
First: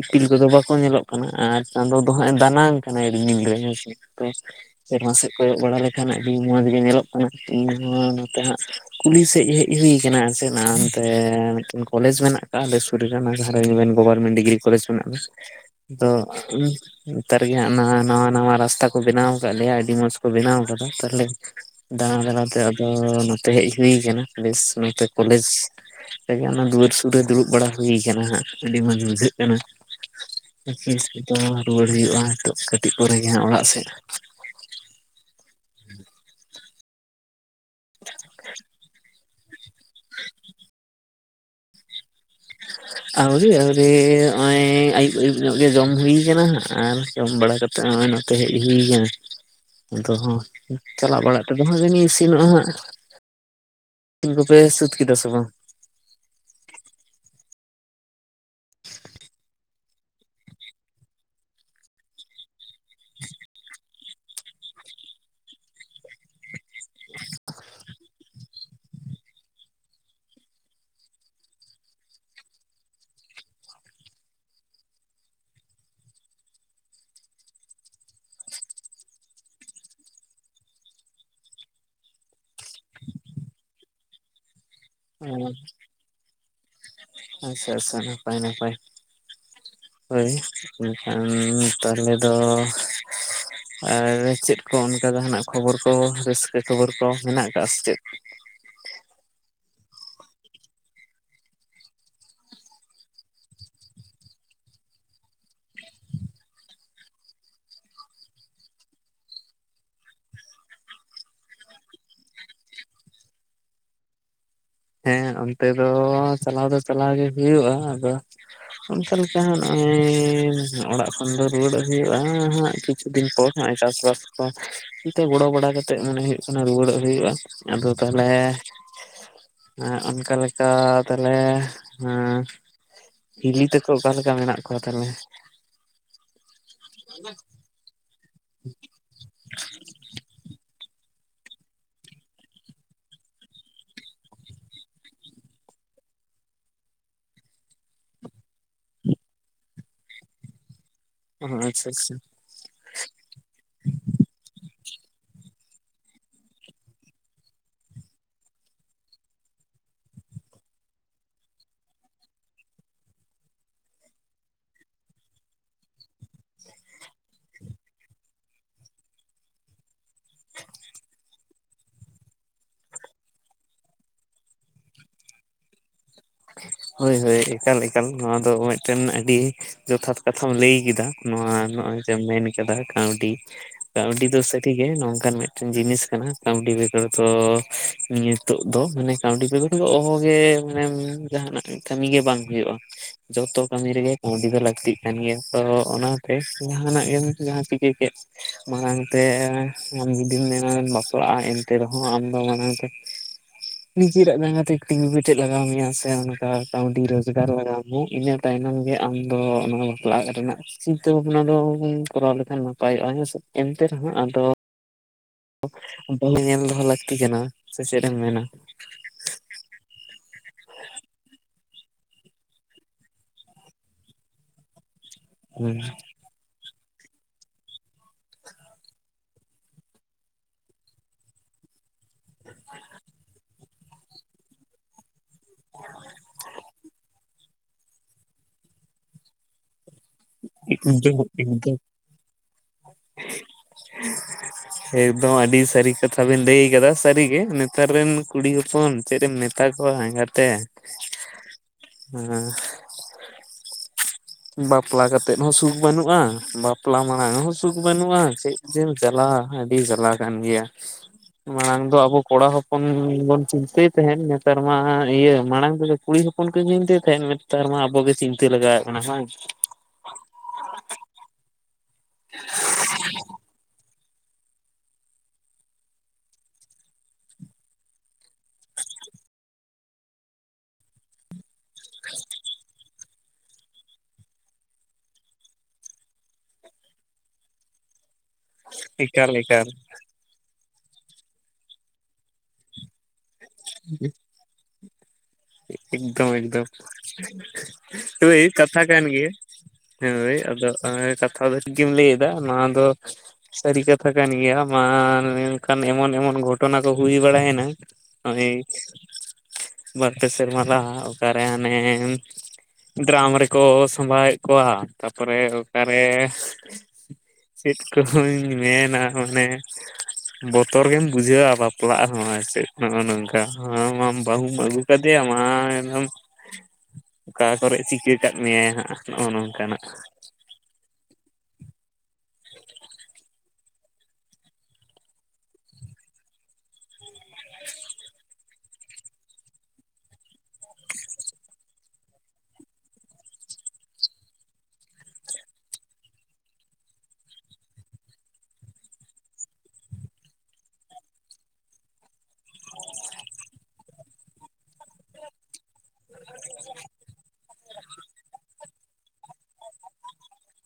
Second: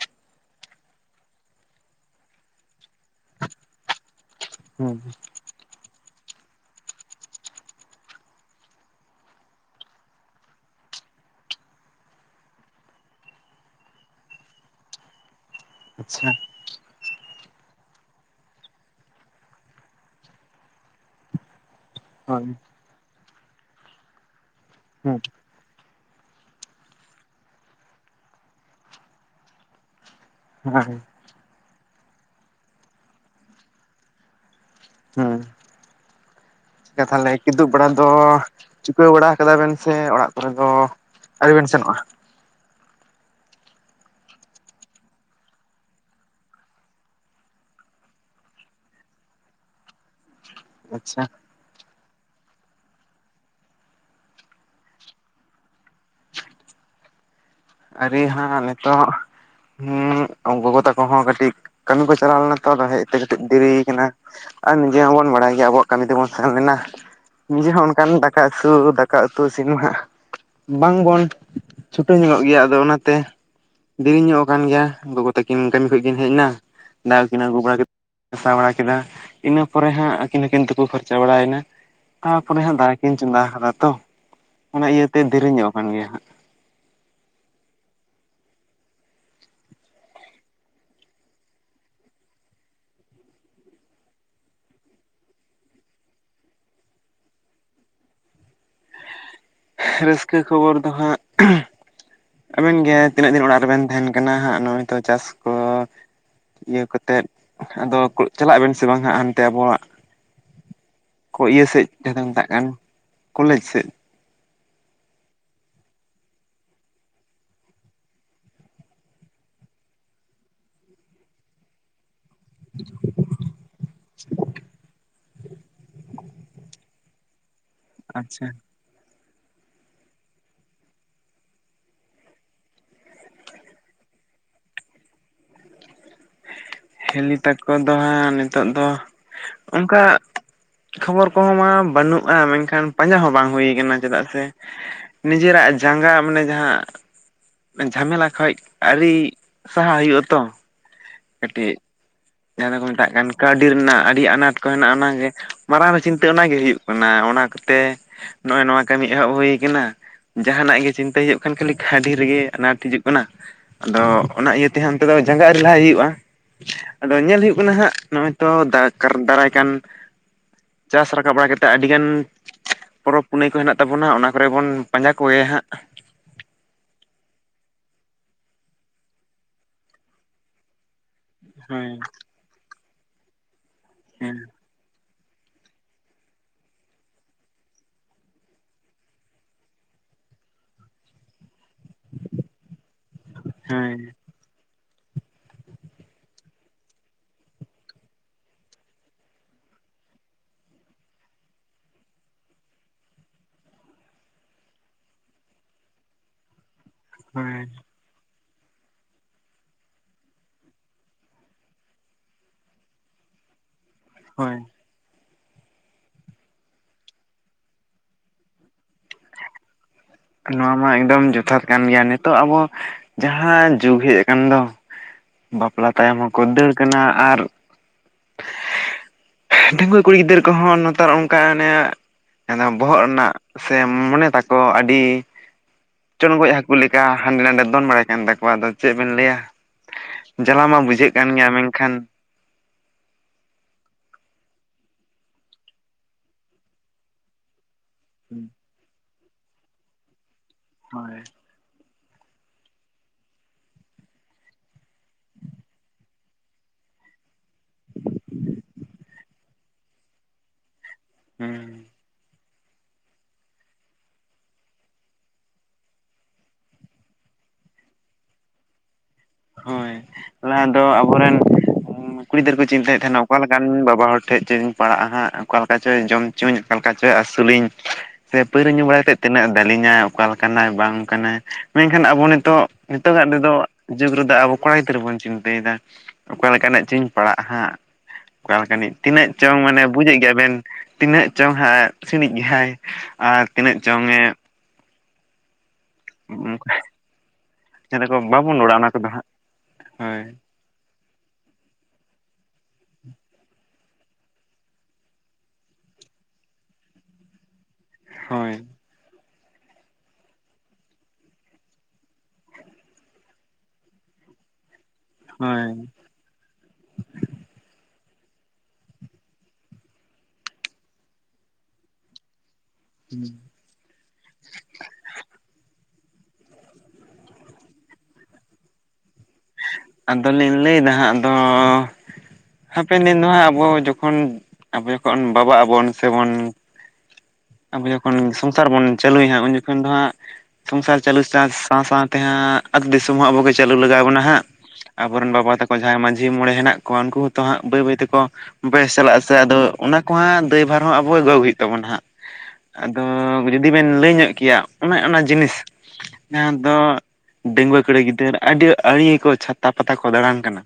ᱤᱯᱤᱞ ᱠᱚᱫᱚ ᱵᱟᱠᱚ ᱧᱮᱞᱚᱜ ᱠᱟᱱᱟ ᱟᱨ ᱪᱟᱸᱫᱳ ᱫᱚ ᱦᱟᱸᱜ ᱫᱟᱱᱟᱝ [inaudible] ᱦᱩᱸ ᱥᱮᱨᱢᱟ ᱥᱮᱫ ᱠᱚᱭᱚᱜ ᱵᱟᱲᱟ ᱩᱱᱟᱹᱜ ᱜᱮ ᱢᱚᱸᱡᱽ ᱜᱮ ᱧᱮᱞᱚᱜ ᱠᱟᱱᱟ ᱤᱧᱦᱚᱸ ᱱᱚᱛᱮ ᱦᱟᱸᱜ ᱠᱩᱞᱤ ᱥᱮᱫ ᱦᱮᱡ ᱦᱩᱭ ᱟᱠᱟᱱᱟ ᱥᱮ ᱚᱱᱟ ᱚᱱᱛᱮ ᱢᱤᱫᱴᱮᱱ ᱠᱚᱞᱮᱡᱽ ᱢᱮᱱᱟᱜ ᱟᱠᱟᱜ-ᱟ ᱟᱞᱮ ᱥᱮᱫ, ᱟᱹᱰᱤ ᱜᱟᱱ ᱜᱚᱵᱷᱚᱨᱢᱮᱱᱴ ᱰᱤᱜᱽᱨᱤ ᱠᱚᱞᱮᱡᱽ ᱢᱮᱱᱟᱜ ᱫᱚ ᱟᱫᱚ ᱟᱪᱪᱷᱟ ᱱᱮᱛᱟᱨ ᱜᱮ ᱦᱟᱸᱜ [unintelligible] ᱱᱟᱣᱟ ᱱᱟᱣᱟ ᱨᱟᱥᱛᱟ ᱠᱚ ᱵᱮᱱᱟᱣ ᱟᱠᱟᱫ ᱞᱮᱭᱟ ᱟᱹᱰᱤ ᱢᱚᱸᱡᱽ ᱠᱚ ᱵᱮᱱᱟᱣ ᱟᱠᱟᱫᱟ᱾ ᱛᱟᱦᱞᱮ ᱫᱟᱬᱟ ᱫᱟᱬᱟ ᱦᱳᱭ ᱛᱮ ᱟᱫᱚ ᱱᱚᱛᱮ ᱦᱮᱡ ᱦᱩᱭ ᱠᱟᱱᱟ ᱵᱮᱥ ᱛᱮ ᱦᱩᱸ ᱠᱚᱞᱮᱪ [unintelligible] ᱚᱱᱟ ᱫᱩᱣᱟᱹᱨ ᱥᱩᱨ ᱨᱮ ᱫᱩᱲᱩᱵ ᱵᱟᱲᱟ ᱦᱩᱭ ᱠᱟᱱᱟ ᱦᱟᱜ ᱟᱹᱰᱤ ᱢᱚᱸᱡᱽ ᱵᱩᱡᱷᱟᱹᱜ ᱠᱟᱱᱟ᱾ ᱦᱳᱭ [unintelligible] ᱛᱚ ᱨᱩᱣᱟᱹᱲ ᱦᱩᱭᱩᱜᱼᱟ ᱱᱤᱛᱚᱜ ᱠᱟᱹᱴᱤᱡ ᱯᱚᱨᱮ ᱜᱮ ᱦᱟᱸᱜ ᱚᱲᱟᱜ ᱥᱮᱫ᱾ ᱦᱮᱸ ᱪᱤᱠᱠᱟ ᱛᱟᱦᱚᱞᱮ ᱠᱤᱫᱩᱵ ᱵᱟᱲᱟ ᱫᱚ ᱪᱩᱠᱟᱹᱣ ᱵᱟᱲᱟ ᱠᱟᱫᱟ ᱵᱮᱱ ᱥᱮ ᱚᱲᱟᱜ ᱠᱚᱨᱮ ᱫᱚ ᱟᱹᱣᱨᱤ ᱵᱮᱱ ᱥᱮᱱᱚᱜᱼᱟ ᱦᱟᱸᱜ, [inaudible] ᱟᱹᱣᱨᱤ ᱟᱹᱣᱨᱤ ᱦᱚᱸᱜᱼᱚᱭ ᱟᱹᱭᱩᱵ ᱟᱹᱭᱩᱵ ᱧᱚᱜ ᱜᱮ ᱡᱚᱢ ᱦᱩᱭ ᱠᱟᱱᱟ ᱦᱟᱜ ᱟᱨ ᱡᱚᱢ ᱵᱟᱲᱟ ᱠᱟᱛᱮ ᱦᱚᱸᱜᱼᱚᱭ ᱱᱚᱛᱮ ᱦᱮᱡ ᱦᱩᱭ ᱟᱠᱟᱱ ᱟᱫᱚ ᱦᱟᱸ ᱪᱟᱞᱟᱜ ᱟᱪᱪᱷᱟ ᱵᱟᱲᱟᱜ ᱛᱮᱫᱚ ᱦᱟᱸᱜ ᱡᱟᱹᱱᱤ ᱤᱥᱤᱱᱚᱜᱼᱟ ᱦᱟᱸᱜ ᱾ ᱤᱥᱤᱱ ᱠᱚᱯᱮ ᱥᱟᱹᱛ ᱠᱮᱫᱟ ᱥᱮ ᱵᱟᱝ? ᱟᱹᱣᱨᱤ ᱦᱟᱸᱜ ᱱᱤᱛᱚᱜ ᱦᱩᱸ, ᱜᱚᱜᱚ ᱛᱟᱠᱚ ᱦᱚᱸ ᱠᱟᱹᱴᱤᱡ ᱠᱟᱹᱢᱤ ᱠᱚ ᱪᱟᱞᱟᱣ ᱞᱮᱱᱟ ᱛᱚ, ᱦᱮᱡ ᱛᱮ ᱠᱟᱹᱴᱤᱡ ᱫᱮᱨᱤᱭ ᱟᱠᱟᱱᱟ ᱾ ᱟᱨ ᱱᱤᱡᱮ ᱦᱚᱸᱵᱚᱱ ᱵᱟᱲᱟᱭ ᱜᱮᱭᱟ ᱟᱵᱚᱣᱟᱜ ᱠᱟᱹᱢᱤ ᱛᱮ ᱵᱚᱱ ᱥᱮᱱ ᱞᱮᱱᱟ ᱾ ᱱᱤᱡᱮ ᱦᱚᱸ ᱚᱱᱠᱟᱱ ᱫᱟᱠᱟ ᱩᱛᱩ ᱫᱟᱠᱟ ᱩᱛᱩ ᱤᱥᱤᱱ ᱢᱟ ᱦᱟᱸᱜᱼᱼ ᱵᱟᱝᱵᱚᱱ ᱪᱷᱩᱴᱟᱹᱣ ᱧᱚᱜᱚᱜ ᱜᱮᱭᱟ, ᱟᱫᱚ ᱚᱱᱟ ᱛᱮ ᱫᱮᱨᱤ ᱧᱚᱜ ᱟᱠᱟᱱ ᱜᱮᱭᱟ ᱾ ᱜᱚᱜᱚ ᱛᱟᱹᱠᱤᱱ ᱠᱟᱹᱢᱤ ᱠᱷᱚᱡ ᱠᱤᱱ ᱦᱮᱡ ᱮᱱᱟ, ᱫᱟᱜ ᱠᱚ ᱠᱤᱱ ᱟᱹᱜᱩ ᱵᱟᱲᱟ ᱠᱮᱫᱟ ᱾ ᱜᱷᱟᱥᱟᱣ ᱵᱟᱲᱟ ᱠᱮᱫᱟ, ᱤᱱᱟᱹ ᱯᱚᱨᱮ ᱦᱟᱸᱜ ᱟᱹᱠᱤᱱ ᱦᱚᱸ ᱠᱤᱱ ᱛᱩᱯᱩ ᱯᱷᱚᱨᱪᱟ ᱵᱟᱲᱟᱭᱱᱟ ᱾ ᱛᱟᱨᱯᱚᱨᱮ ᱦᱟᱸᱜ ᱫᱟᱜ ᱠᱚ ᱠᱤᱱ ᱪᱚᱸᱫᱟ ᱟᱠᱟᱫᱟ ᱛᱚ, ᱚᱱᱟ ᱤᱭᱟᱹᱛᱮ ᱫᱮᱨᱤ ᱧᱚᱜ ᱟᱠ ᱜᱮᱭᱟ ᱦᱟᱸᱜ ᱾ ᱟᱪᱪᱷᱟ ᱟᱪᱪᱷᱟ, ᱱᱟᱯᱟᱭ ᱱᱟᱯᱟᱭ ᱾ ᱦᱳᱭ, ᱢᱮᱱ ᱠᱷᱟᱱ ᱛᱟᱦᱞᱮ ᱫᱚ ᱟᱨ ᱪᱮᱫ ᱠᱚ ᱚᱱᱠᱟ ᱡᱟᱦᱟᱸᱱᱟᱜ ᱠᱷᱚᱵᱚᱨ ᱠᱚ ᱨᱟᱹᱥᱠᱟᱹ ᱠᱷᱚᱵᱚᱨ ᱠᱚ ᱢᱮᱱᱟᱜ ᱠᱟᱜᱼᱟ ᱥᱮ ᱪᱮᱫ? ᱨᱟᱹᱥᱠᱟᱹ ᱠᱷᱚᱵᱚᱨ ᱫᱚ ᱦᱟᱸᱜ [unintelligible] ᱟᱵᱮᱱ ᱜᱮ ᱛᱤᱱᱟᱹᱜ ᱫᱤᱱ ᱚᱲᱟᱜ ᱨᱮᱵᱮᱱ ᱛᱟᱦᱮᱱ ᱠᱟᱱᱟ ᱦᱟᱸᱜ, ᱱᱚᱜᱼᱚᱭ ᱛᱚ ᱪᱟᱥ ᱠᱚ ᱤᱭᱟᱹ ᱠᱟᱛᱮᱫ ᱟᱫᱚ ᱪᱟᱞᱟᱜ ᱟᱵᱮᱱ ᱥᱮ ᱵᱟᱝ ᱦᱟᱸᱜ ᱦᱟᱱᱛᱮ ᱟᱵᱚᱣᱟᱜ ᱤᱭᱟᱹ ᱥᱮᱫ ᱡᱟᱦᱟᱸ ᱫᱚ ᱢᱮᱛᱟᱜ ᱠᱟᱱ ᱠᱚᱞᱮᱡᱽ ᱥᱮᱫ? ᱦᱮᱸ, ᱚᱱᱛᱮ ᱫᱚ ᱪᱟᱞᱟᱣ ᱫᱚ ᱪᱟᱞᱟᱣ ᱜᱮ ᱦᱩᱭᱩᱜᱼᱟ, ᱟᱫᱚ ᱚᱱᱠᱟ ᱠᱮᱠᱟ ᱱᱟᱸᱜ ᱱᱚᱜᱼᱚᱭ ᱚᱲᱟᱜ ᱠᱷᱚᱱ ᱫᱚ ᱨᱩᱣᱟᱹᱲᱼᱼ ᱦᱩᱭᱩᱜᱼᱟ ᱦᱟᱸᱜ ᱾ ᱠᱤᱪᱷᱩ ᱫᱤᱱ ᱯᱚᱨᱜ ᱱᱚᱜᱼᱚᱭ ᱚᱭ ᱪᱟᱥᱵᱟᱥ ᱠᱚ ᱼᱼ ᱛᱮ ᱜᱚᱲᱚ ᱵᱟᱲᱟ ᱠᱟᱛᱮ ᱢᱚᱱᱮ ᱦᱩᱭᱩᱜ ᱠᱟᱱᱟ ᱨᱩᱣᱟᱹᱲᱚᱜ ᱦᱩᱭᱩᱜᱼᱟ ᱾ ᱟᱫᱚ ᱛᱟᱦᱚᱞᱮ ᱟᱪᱪᱷᱟ ᱼᱼ ᱦᱮᱸ ᱚᱱᱠᱟ ᱞᱮᱠᱟ ᱛᱟᱦᱚᱞᱮ, ᱦᱩᱸᱼᱼ ᱦᱤᱞᱤ ᱛᱟᱠᱚ ᱚᱠᱟ ᱞᱮᱠᱟ ᱢᱮᱱᱟᱜ ᱠᱚᱣᱟ ᱛᱟᱦᱚᱞᱮ? ᱦᱤᱞᱤ ᱛᱟᱠᱚ ᱫᱚ ᱦᱟᱸᱜ ᱱᱤᱛᱚᱜ ᱫᱚ ᱚᱱᱠᱟᱼᱼ ᱠᱷᱚᱵᱚᱨ ᱠᱚᱦᱚᱸ ᱢᱟ ᱵᱟᱹᱱᱩᱜᱼᱟ, ᱢᱮᱱᱠᱷᱟᱱ ᱯᱟᱸᱡᱟ ᱦᱚᱸ ᱵᱟᱝ ᱦᱩᱭ ᱟᱠᱟᱱᱟ, ᱪᱮᱫᱟᱜ ᱥᱮ ᱱᱤᱡᱮᱨᱟᱜ ᱡᱟᱸᱜᱟ ᱢᱟᱱᱮ ᱡᱟᱦᱟᱸ ᱡᱷᱟᱢᱮᱞᱟ ᱠᱷᱚᱡ ᱟᱹᱨᱤ ᱥᱟᱦᱟ ᱦᱩᱭᱩᱜ ᱟᱛᱚ, ᱚ ᱠᱟᱹᱴᱤᱡ ᱟᱪᱪᱷᱟ ᱾ ᱡᱟᱦᱟᱸ ᱫᱚ ᱠᱚ ᱢᱮᱛᱟᱜ ᱠᱟᱱ ᱠᱟᱹᱣᱰᱤ ᱨᱮᱱᱟᱜ ᱟᱹᱰᱤ ᱟᱱᱟᱴ ᱠᱚ ᱦᱮᱱᱟᱜᱼᱟ ᱚᱱᱟᱜᱮ ᱾ ᱢᱟᱨᱟᱝ ᱨᱮ ᱪᱤᱱᱛᱟᱹ ᱚᱱᱟ ᱜᱮ ᱦᱩᱭᱩᱜ ᱠᱟᱱᱟ, ᱚᱱᱟ ᱠᱚᱛᱮ ᱱᱚᱜᱼᱚᱭ ᱱᱚᱣᱟ ᱠᱟᱹᱢᱤ ᱮᱦᱚᱵ ᱦᱩᱭ ᱠᱟᱱᱟ ᱾ ᱡᱟᱦᱟᱸᱱᱟᱜ ᱜᱮ ᱪᱤᱱᱛᱟᱹ ᱦᱩᱭᱩᱜ ᱠᱷᱟᱱ ᱠᱷᱟᱹᱞᱤ ᱠᱷᱟᱹᱣᱰᱤ ᱨᱮᱜᱮ ᱟᱱᱟᱴ ᱦᱤᱡᱩᱜ ᱠᱟᱱᱟ ᱾ ᱟᱫᱚ ᱚᱱᱟ ᱤᱭᱟᱹ ᱛᱮ ᱚᱱᱛᱮ ᱫᱚ ᱡᱟᱸᱜᱟ ᱟᱹᱣᱨᱤ ᱞᱟᱦᱟᱭ ᱦᱩᱭᱩᱜᱼᱟ ᱾ ᱟᱫᱚ ᱧᱮᱞ ᱦᱩᱭᱩᱜ ᱠᱟᱱᱟ ᱦᱟᱸᱜ ᱱᱚᱜᱼᱚᱭ ᱛᱚ ᱟᱨ ᱫᱟᱨᱟᱭ ᱠᱟᱱ, ᱪᱟᱥ ᱨᱟᱠᱟᱵ ᱵᱟᱲᱟ ᱠᱟᱛᱮ ᱟᱹᱰᱤ ᱜᱟᱱ ᱯᱚᱨᱚᱵᱽ ᱯᱩᱱᱟᱹᱭ ᱠᱚ ᱦᱮᱱᱟᱜ ᱛᱟᱵᱚᱱᱟ ᱚᱱᱟ ᱠᱚᱨᱮ ᱵᱚᱱ ᱯᱟᱸᱡᱟ ᱠᱚᱜᱮᱭᱟ ᱦᱟᱸᱜ ᱾ ᱦᱳᱭ ᱦᱳᱭ ᱮᱠᱟᱞ ᱮᱠᱟᱞ ᱱᱚᱣᱟ ᱫᱚ ᱢᱤᱫᱴᱮᱱ ᱟᱹᱰᱤ ᱡᱚᱛᱷᱟᱛ ᱠᱟᱛᱷᱟᱢ ᱞᱟᱹᱭ ᱠᱮᱫᱟ ᱾ ᱱᱚᱣᱟ ᱱᱚᱜᱼᱚᱭ ᱦᱟᱸᱜ ᱡᱮᱢ ᱢᱮᱱ ᱠᱮᱫᱟ ᱠᱟᱺᱣᱰᱤ ᱠᱟᱺᱣᱰᱤ ᱦᱳᱭ ᱫᱚ ᱥᱮ ᱛᱤ ᱜᱮ ᱱᱚᱝᱠᱟᱱ ᱢᱤᱫᱴᱮᱱ ᱡᱤᱱᱤᱥ ᱠᱟᱱᱟ ᱠᱟᱹᱣᱰᱤ ᱵᱮᱜᱚᱨ ᱫᱚ ᱱᱤᱛᱚᱜ ᱫᱚ ᱢᱟᱱᱮ ᱠᱟᱺᱣᱰᱤ ᱵᱮᱜᱚᱨ ᱫᱚ ᱚᱦᱚᱜᱮ ᱢᱟᱱᱮᱢ ᱡᱟᱦᱱᱟᱜ ᱠᱟᱹᱢᱤ ᱜᱮ ᱵᱟᱝ ᱦᱩᱭᱩᱜᱼᱟ ᱡᱚᱛᱚ ᱠᱟᱹᱢᱤ ᱦᱳᱭ ᱨᱮᱜᱮ ᱣᱰᱤ ᱫᱚ ᱞᱟᱹᱠᱛᱤᱜ ᱠᱟᱱ ᱜᱮᱭᱟ ᱛᱚ ᱚᱱᱟᱛᱮ ᱡᱟᱦᱱᱟᱜ ᱜᱮᱢ ᱡᱟᱦᱟᱸ ᱪᱤᱠᱟᱹ ᱠᱮᱫ ᱢᱟᱲᱟᱝ ᱛᱮ ᱟᱢ ᱡᱩᱫᱤᱢ ᱢᱮᱱᱟ ᱵᱟᱯᱞᱟᱜᱼᱟ, ᱮᱱᱛᱮ ᱨᱮᱦᱚᱸ ᱟᱢ ᱫᱚ ᱢᱟᱲᱟᱝ ᱛᱮ ᱱᱤᱡᱮᱨᱟᱜ ᱡᱟᱸᱜᱟᱛᱮ ᱛᱤᱸᱜᱩ ᱠᱮᱴᱮᱡ ᱞᱟᱜᱟᱣ ᱢᱮᱭᱟ, ᱥᱮ ᱚᱱᱠᱟ ᱠᱟᱹᱣᱰᱤ ᱨᱳᱡᱽᱜᱟᱨ ᱦᱳᱭ ᱞᱟᱜᱟᱣ ᱢᱮᱭᱟ ᱤᱱᱟᱹ ᱛᱟᱭᱱᱚᱢ ᱜᱮ ᱟᱢᱫᱚ ᱱᱚᱣᱟ ᱵᱟᱯᱞᱟᱜ ᱨᱮᱱᱟᱜ ᱪᱤᱱᱛᱟᱹ ᱵᱷᱟᱵᱱᱟ ᱫᱚ ᱵᱚᱱ ᱠᱚᱨᱟᱣ ᱞᱮᱠᱷᱟᱱ ᱱᱟᱯᱟᱭᱚᱜᱼᱟ ᱦᱮᱸᱥᱮ ᱮᱱᱛᱮ ᱨᱮᱦᱚᱸ ᱟᱫᱚ ᱦᱳᱭ ᱵᱟᱹᱦᱩ ᱧᱮᱞ ᱫᱚᱦᱚ ᱞᱟᱹᱠᱛᱤ ᱠᱟᱱᱟ ᱥᱮ ᱪᱮᱫ ᱮᱢ ᱢᱮᱱᱟ? ᱱᱚᱣᱟ ᱢᱟ ᱮᱫᱚᱢ ᱡᱚᱛᱷᱟᱛ ᱠᱟᱱ ᱜᱮᱭᱟ ᱱᱤᱛᱚᱜ ᱟᱵᱚ ᱡᱟᱦᱟᱸ ᱡᱩᱜᱽ ᱦᱮᱡ ᱟᱠᱟᱱ ᱫᱚ ᱦᱩᱸ ᱵᱟᱯᱞᱟ ᱛᱟᱭᱚᱢ ᱦᱚᱸᱠᱚ ᱫᱟᱹᱲ ᱠᱟᱱᱟ ᱟᱨ [inaudible] ᱰᱟᱺᱜᱩᱣᱟᱹ ᱠᱩᱲᱤ ᱜᱤᱫᱽᱟᱹᱨ ᱠᱚᱦᱚᱸ ᱱᱮᱛᱟᱨ ᱚᱱᱠᱟ ᱚᱱᱮ ᱡᱟᱦᱟ ᱫᱚ ᱵᱚᱦᱚᱜ ᱨᱮᱱᱟᱜ ᱥᱮ ᱢᱚᱱᱮ ᱛᱟᱠᱚ ᱟᱹᱰᱤ ᱪᱚᱱᱜᱚᱡ ᱦᱟᱹᱠᱩ ᱞᱮᱠᱟ ᱦᱟᱸᱰᱮ ᱱᱟᱰᱮ ᱫᱚᱱ ᱵᱟᱲᱟᱭ ᱠᱟᱱ ᱛᱟ ᱠᱚᱣᱟ ᱟᱫᱚ ᱪᱮᱜ ᱵᱮᱱ ᱞᱟᱹᱭᱟ ᱡᱟᱞᱟ ᱢᱟ ᱵᱩᱡᱷᱟᱹᱜ ᱮᱠᱫᱚᱢ ᱠᱟᱱ ᱜᱮᱭᱟ ᱮᱠᱫᱚᱢ ᱢᱮᱱᱠᱷᱟᱱ, ᱮᱫᱚᱢ ᱟᱹᱰᱤ ᱥᱟᱹᱨᱤ ᱠᱟᱛᱷᱟ ᱵᱮᱱ ᱞᱟᱹᱭ ᱠᱟᱫᱟ ᱥᱟᱹᱨᱤᱜᱮ ᱱᱮᱛᱟᱨ ᱨᱮᱱ ᱠᱩᱲᱤ ᱦᱚᱯᱚᱱ ᱪᱮᱫ ᱮᱢ ᱢᱮᱛᱟ ᱠᱚᱣᱟ ᱮᱸᱜᱟᱛᱮ ᱾ ᱦᱚᱭ ᱾ [unintelligible] ᱵᱟᱯᱞᱟ ᱠᱟᱛᱮᱫ ᱦᱚᱸ ᱥᱩᱠ ᱵᱟᱹᱱᱩᱜᱼᱟ ᱵᱟᱯᱞᱟ ᱢᱟᱲᱟᱝ ᱦᱚᱸ ᱥᱩᱠ ᱵᱟᱹᱱᱩᱜᱼᱟ ᱪᱮᱫ ᱡᱮᱢ ᱡᱟᱞᱟ ᱟᱹᱰᱤ ᱡᱟᱞᱟ ᱠᱟᱱ ᱜᱮᱭᱟ ᱢᱟᱲᱟᱝ ᱦᱩᱸ ᱫᱚ ᱟᱵᱚ ᱠᱚᱲᱟ ᱦᱚ ᱦᱚᱯᱚᱱ ᱵᱚᱱ ᱪᱤᱱᱛᱟᱹᱭ ᱛᱟᱦᱮᱸᱫ ᱱᱮᱛᱟᱨ ᱢᱟ ᱤᱭᱟᱹ ᱢᱟᱲᱟᱝ ᱛᱮᱜᱮ ᱠᱩᱲᱤ ᱦᱚᱯᱚᱱ ᱠᱚ ᱪᱤᱱᱛᱟᱹᱭ ᱛᱟᱦᱮᱸᱫ ᱱᱮᱛᱟᱨ ᱢᱟ ᱟᱵᱚᱜᱮ ᱪᱤᱱᱛᱟᱹ ᱞᱟᱜᱟᱣᱮᱫ ᱵᱚᱱᱟ, ᱵᱟᱝ? ᱦᱳᱭ ᱞᱟᱦᱟ ᱫᱚ ᱟᱵᱚᱨᱮᱱ ᱠᱩᱲᱤ ᱜᱤᱫᱽᱟᱹᱨ ᱠᱚ ᱪᱤᱱᱛᱟᱭᱮᱫ ᱛᱟᱦᱮᱱᱟ ᱚᱠᱟ ᱞᱮᱠᱟᱱ ᱵᱟᱵᱟ ᱦᱚᱲ ᱴᱷᱮᱡ ᱪᱩᱧ ᱯᱟᱲᱟᱜᱼᱟ ᱦᱟᱸᱜ ᱚᱠᱟ ᱞᱮᱠᱟ ᱪᱚᱭ ᱡᱚᱢ ᱦᱚᱪᱩᱧ ᱚᱠᱟ ᱞᱮᱠᱟ ᱪᱚᱭ ᱟᱹᱥᱩᱞᱤᱧ ᱥᱮ ᱯᱟᱹᱣᱨᱟᱹ ᱧᱩ ᱵᱟᱲᱟ ᱛᱮᱫ ᱛᱤᱱᱟᱹᱜ ᱮ ᱫᱟᱹᱞᱤᱧ ᱟᱭ ᱚᱠᱟ ᱞᱮᱠᱟᱱᱟᱭ ᱵᱟᱝ ᱠᱟᱱᱟᱭ ᱢᱮᱱᱠᱷᱟᱱ ᱟᱵᱚ ᱱᱤᱛᱳᱜ ᱱᱤᱛᱳᱜᱟᱜ ᱨᱮᱫᱚ ᱡᱩᱜᱽ ᱨᱮᱫᱚ ᱟᱵᱚ ᱠᱚᱲᱟ ᱜᱤᱫᱽᱨᱟᱹ ᱵᱚᱱ ᱪᱤᱱᱛᱟᱹᱭᱫᱟ ᱚᱠᱟ ᱞᱮᱠᱟᱱᱟᱜ ᱪᱩᱧ ᱯᱟᱲᱟᱜᱼᱟ ᱦᱟᱸᱜ ᱚᱠᱟ ᱞᱮᱠᱟᱱᱤᱡ ᱛᱤᱱᱟᱹᱜ ᱮᱠᱟᱞ ᱪᱚᱝ ᱮᱠᱟᱞ ᱢᱟᱱᱮ ᱵᱩᱡᱮᱜ ᱜᱮᱭᱟ ᱵᱮᱱ ᱛᱤᱱᱟᱹᱜ ᱪᱚᱝ ᱦᱟᱸᱜ ᱥᱤᱬᱤᱡ ᱜᱮ ᱦᱟᱭ ᱟᱨ ᱛᱤᱱᱟᱹᱜ ᱪᱚᱝᱼᱮ ᱾ ᱮᱠᱫᱚᱢ ᱮᱠᱫᱚᱢ ᱠᱚ ᱦᱳᱭ ᱵᱟᱵᱚᱱ ᱨᱚᱲᱟ ᱠᱟᱛᱷᱟ ᱚᱱᱟ ᱠᱟᱱ ᱠᱚᱫᱚ ᱦᱟᱸᱜ ᱜᱮᱭᱟ ᱾ ᱦᱳᱭ ᱟᱫᱚ [unintelligible] ᱠᱟᱛᱷᱟ ᱫᱚ ᱴᱷᱤᱠ ᱜᱮᱢ ᱞᱟᱹᱭ ᱫᱟ ᱱᱚᱣᱟ ᱫᱚ ᱥᱟᱹᱨᱤ ᱠᱟᱛᱷᱟ ᱠᱟᱱ ᱜᱮᱭᱟ ᱢᱟ ᱮᱱᱠᱷᱟᱱ ᱮᱢᱚᱱ ᱮᱢᱚᱱ ᱜᱷᱚᱴᱚᱱᱟ ᱠᱚ ᱦᱩᱭ ᱵᱟᱲᱟᱭᱱᱟ ᱦᱳᱭ ᱳᱭ ᱯᱮ ᱥᱮᱨᱢᱟ ᱚᱠᱟᱨᱮ ᱦᱟᱱᱮ ᱰᱮᱨᱟᱢ ᱨᱮᱠᱚ ᱥᱟᱢᱵᱟᱣᱮᱫ ᱠᱚᱣᱟ, ᱛᱟᱯᱚᱨᱮ ᱦᱳᱭ ᱚᱠᱟᱨᱮ ᱪᱮᱫ ᱠᱚᱦᱚᱧ ᱢᱮᱱᱟ ᱢᱟᱱᱮ ᱵᱚᱛᱚᱨ ᱜᱮᱢ ᱵᱩᱡᱷᱟᱹᱣᱟ ᱵᱟᱯᱞᱟᱜ ᱦᱚᱸ ᱟᱨ ᱪᱮᱫ, ᱦᱚᱸᱜ-ᱚ ᱱᱚᱝᱠᱟ ᱟᱢ ᱢᱟᱢ ᱵᱟᱦᱩᱢ ᱟᱹᱜᱩ ᱠᱟᱫᱮᱭᱟ ᱢᱟ [unintelligible] ᱚᱠᱟ ᱠᱚᱨᱮᱜ ᱮ ᱪᱤᱠᱟᱹ ᱠᱟᱫ ᱢᱮᱭᱟᱭ ᱦᱟᱸᱜ ᱱᱚᱜᱼᱚ ᱱᱚᱝᱠᱟᱱᱟᱜ ᱾ ᱟᱫᱚᱞᱤᱧ ᱞᱟᱹᱭᱫᱟ ᱦᱟᱸᱜ ᱟᱫᱚ ᱦᱟᱯᱮᱱ ᱫᱤᱱ ᱫᱚ ᱦᱟᱸᱜ ᱟᱵᱚ ᱡᱚᱠᱷᱚᱱ ᱟᱵᱚ ᱡᱚᱠᱷᱚᱱ ᱵᱟᱵᱟᱜ ᱟᱵᱚᱱ ᱥᱮᱵᱚᱱ ᱟᱵᱚ ᱡᱚᱠᱷᱚᱱ ᱥᱚᱝᱥᱟᱨ ᱵᱚᱱ ᱪᱟᱹᱞᱩᱭᱟ ᱦᱟᱸᱜ ᱩᱱ ᱡᱚᱠᱷᱚᱱ ᱫᱚ ᱦᱟᱸᱜ ᱥᱚᱝᱥᱟᱨ ᱪᱟᱹᱞᱩ ᱥᱟᱶ ᱥᱟᱶᱛᱮ ᱦᱟᱸᱜ ᱫᱤᱥᱚᱢ ᱦᱚᱸ ᱟᱵᱚ ᱜᱮ ᱪᱟᱹᱞᱩ ᱞᱟᱜᱟᱣ ᱵᱚᱱᱟ ᱦᱟᱸᱜ ᱾ ᱟᱵᱚᱨᱮᱱ ᱵᱟᱵᱟ ᱛᱟᱠᱚ ᱡᱟᱦᱟᱸᱭ ᱢᱟᱹᱡᱷᱤ ᱢᱚᱬᱮ ᱦᱮᱱᱟᱜ ᱠᱚᱣᱟ ᱩᱱᱠᱩ ᱦᱚᱸᱛᱚ ᱦᱟᱸᱜ ᱵᱟᱹᱭ ᱵᱟᱹᱭ ᱛᱮᱠᱚ ᱵᱚᱭᱮᱹᱥ ᱪᱟᱞᱟᱜ ᱟᱥᱮ ᱟᱫᱚ ᱚᱱᱟ ᱠᱚ ᱦᱟᱸᱜ ᱫᱟᱹᱭᱵᱷᱟᱨ ᱦᱚᱸ ᱟᱵᱚ ᱜᱚᱜ ᱦᱩᱭᱩᱜ ᱛᱟᱵᱚᱱᱟ ᱦᱟᱸᱜ ᱟᱫᱚ ᱡᱩᱫᱤ ᱵᱮᱱ ᱞᱟᱹᱭ ᱧᱚᱜ ᱠᱮᱭᱟ ᱚᱱᱮ ᱚᱱᱟ ᱡᱤᱱᱤᱥ ᱡᱟᱦᱟᱸ ᱫᱚ ᱰᱟᱺᱜᱣᱟᱹ ᱠᱩᱲᱤ ᱜᱤᱫᱟᱹᱨ ᱟᱹᱰᱤ ᱠᱚ ᱪᱷᱟᱛᱟ ᱯᱟᱛᱟ ᱠᱚ ᱫᱟᱬᱟᱱ ᱠᱟᱱᱟ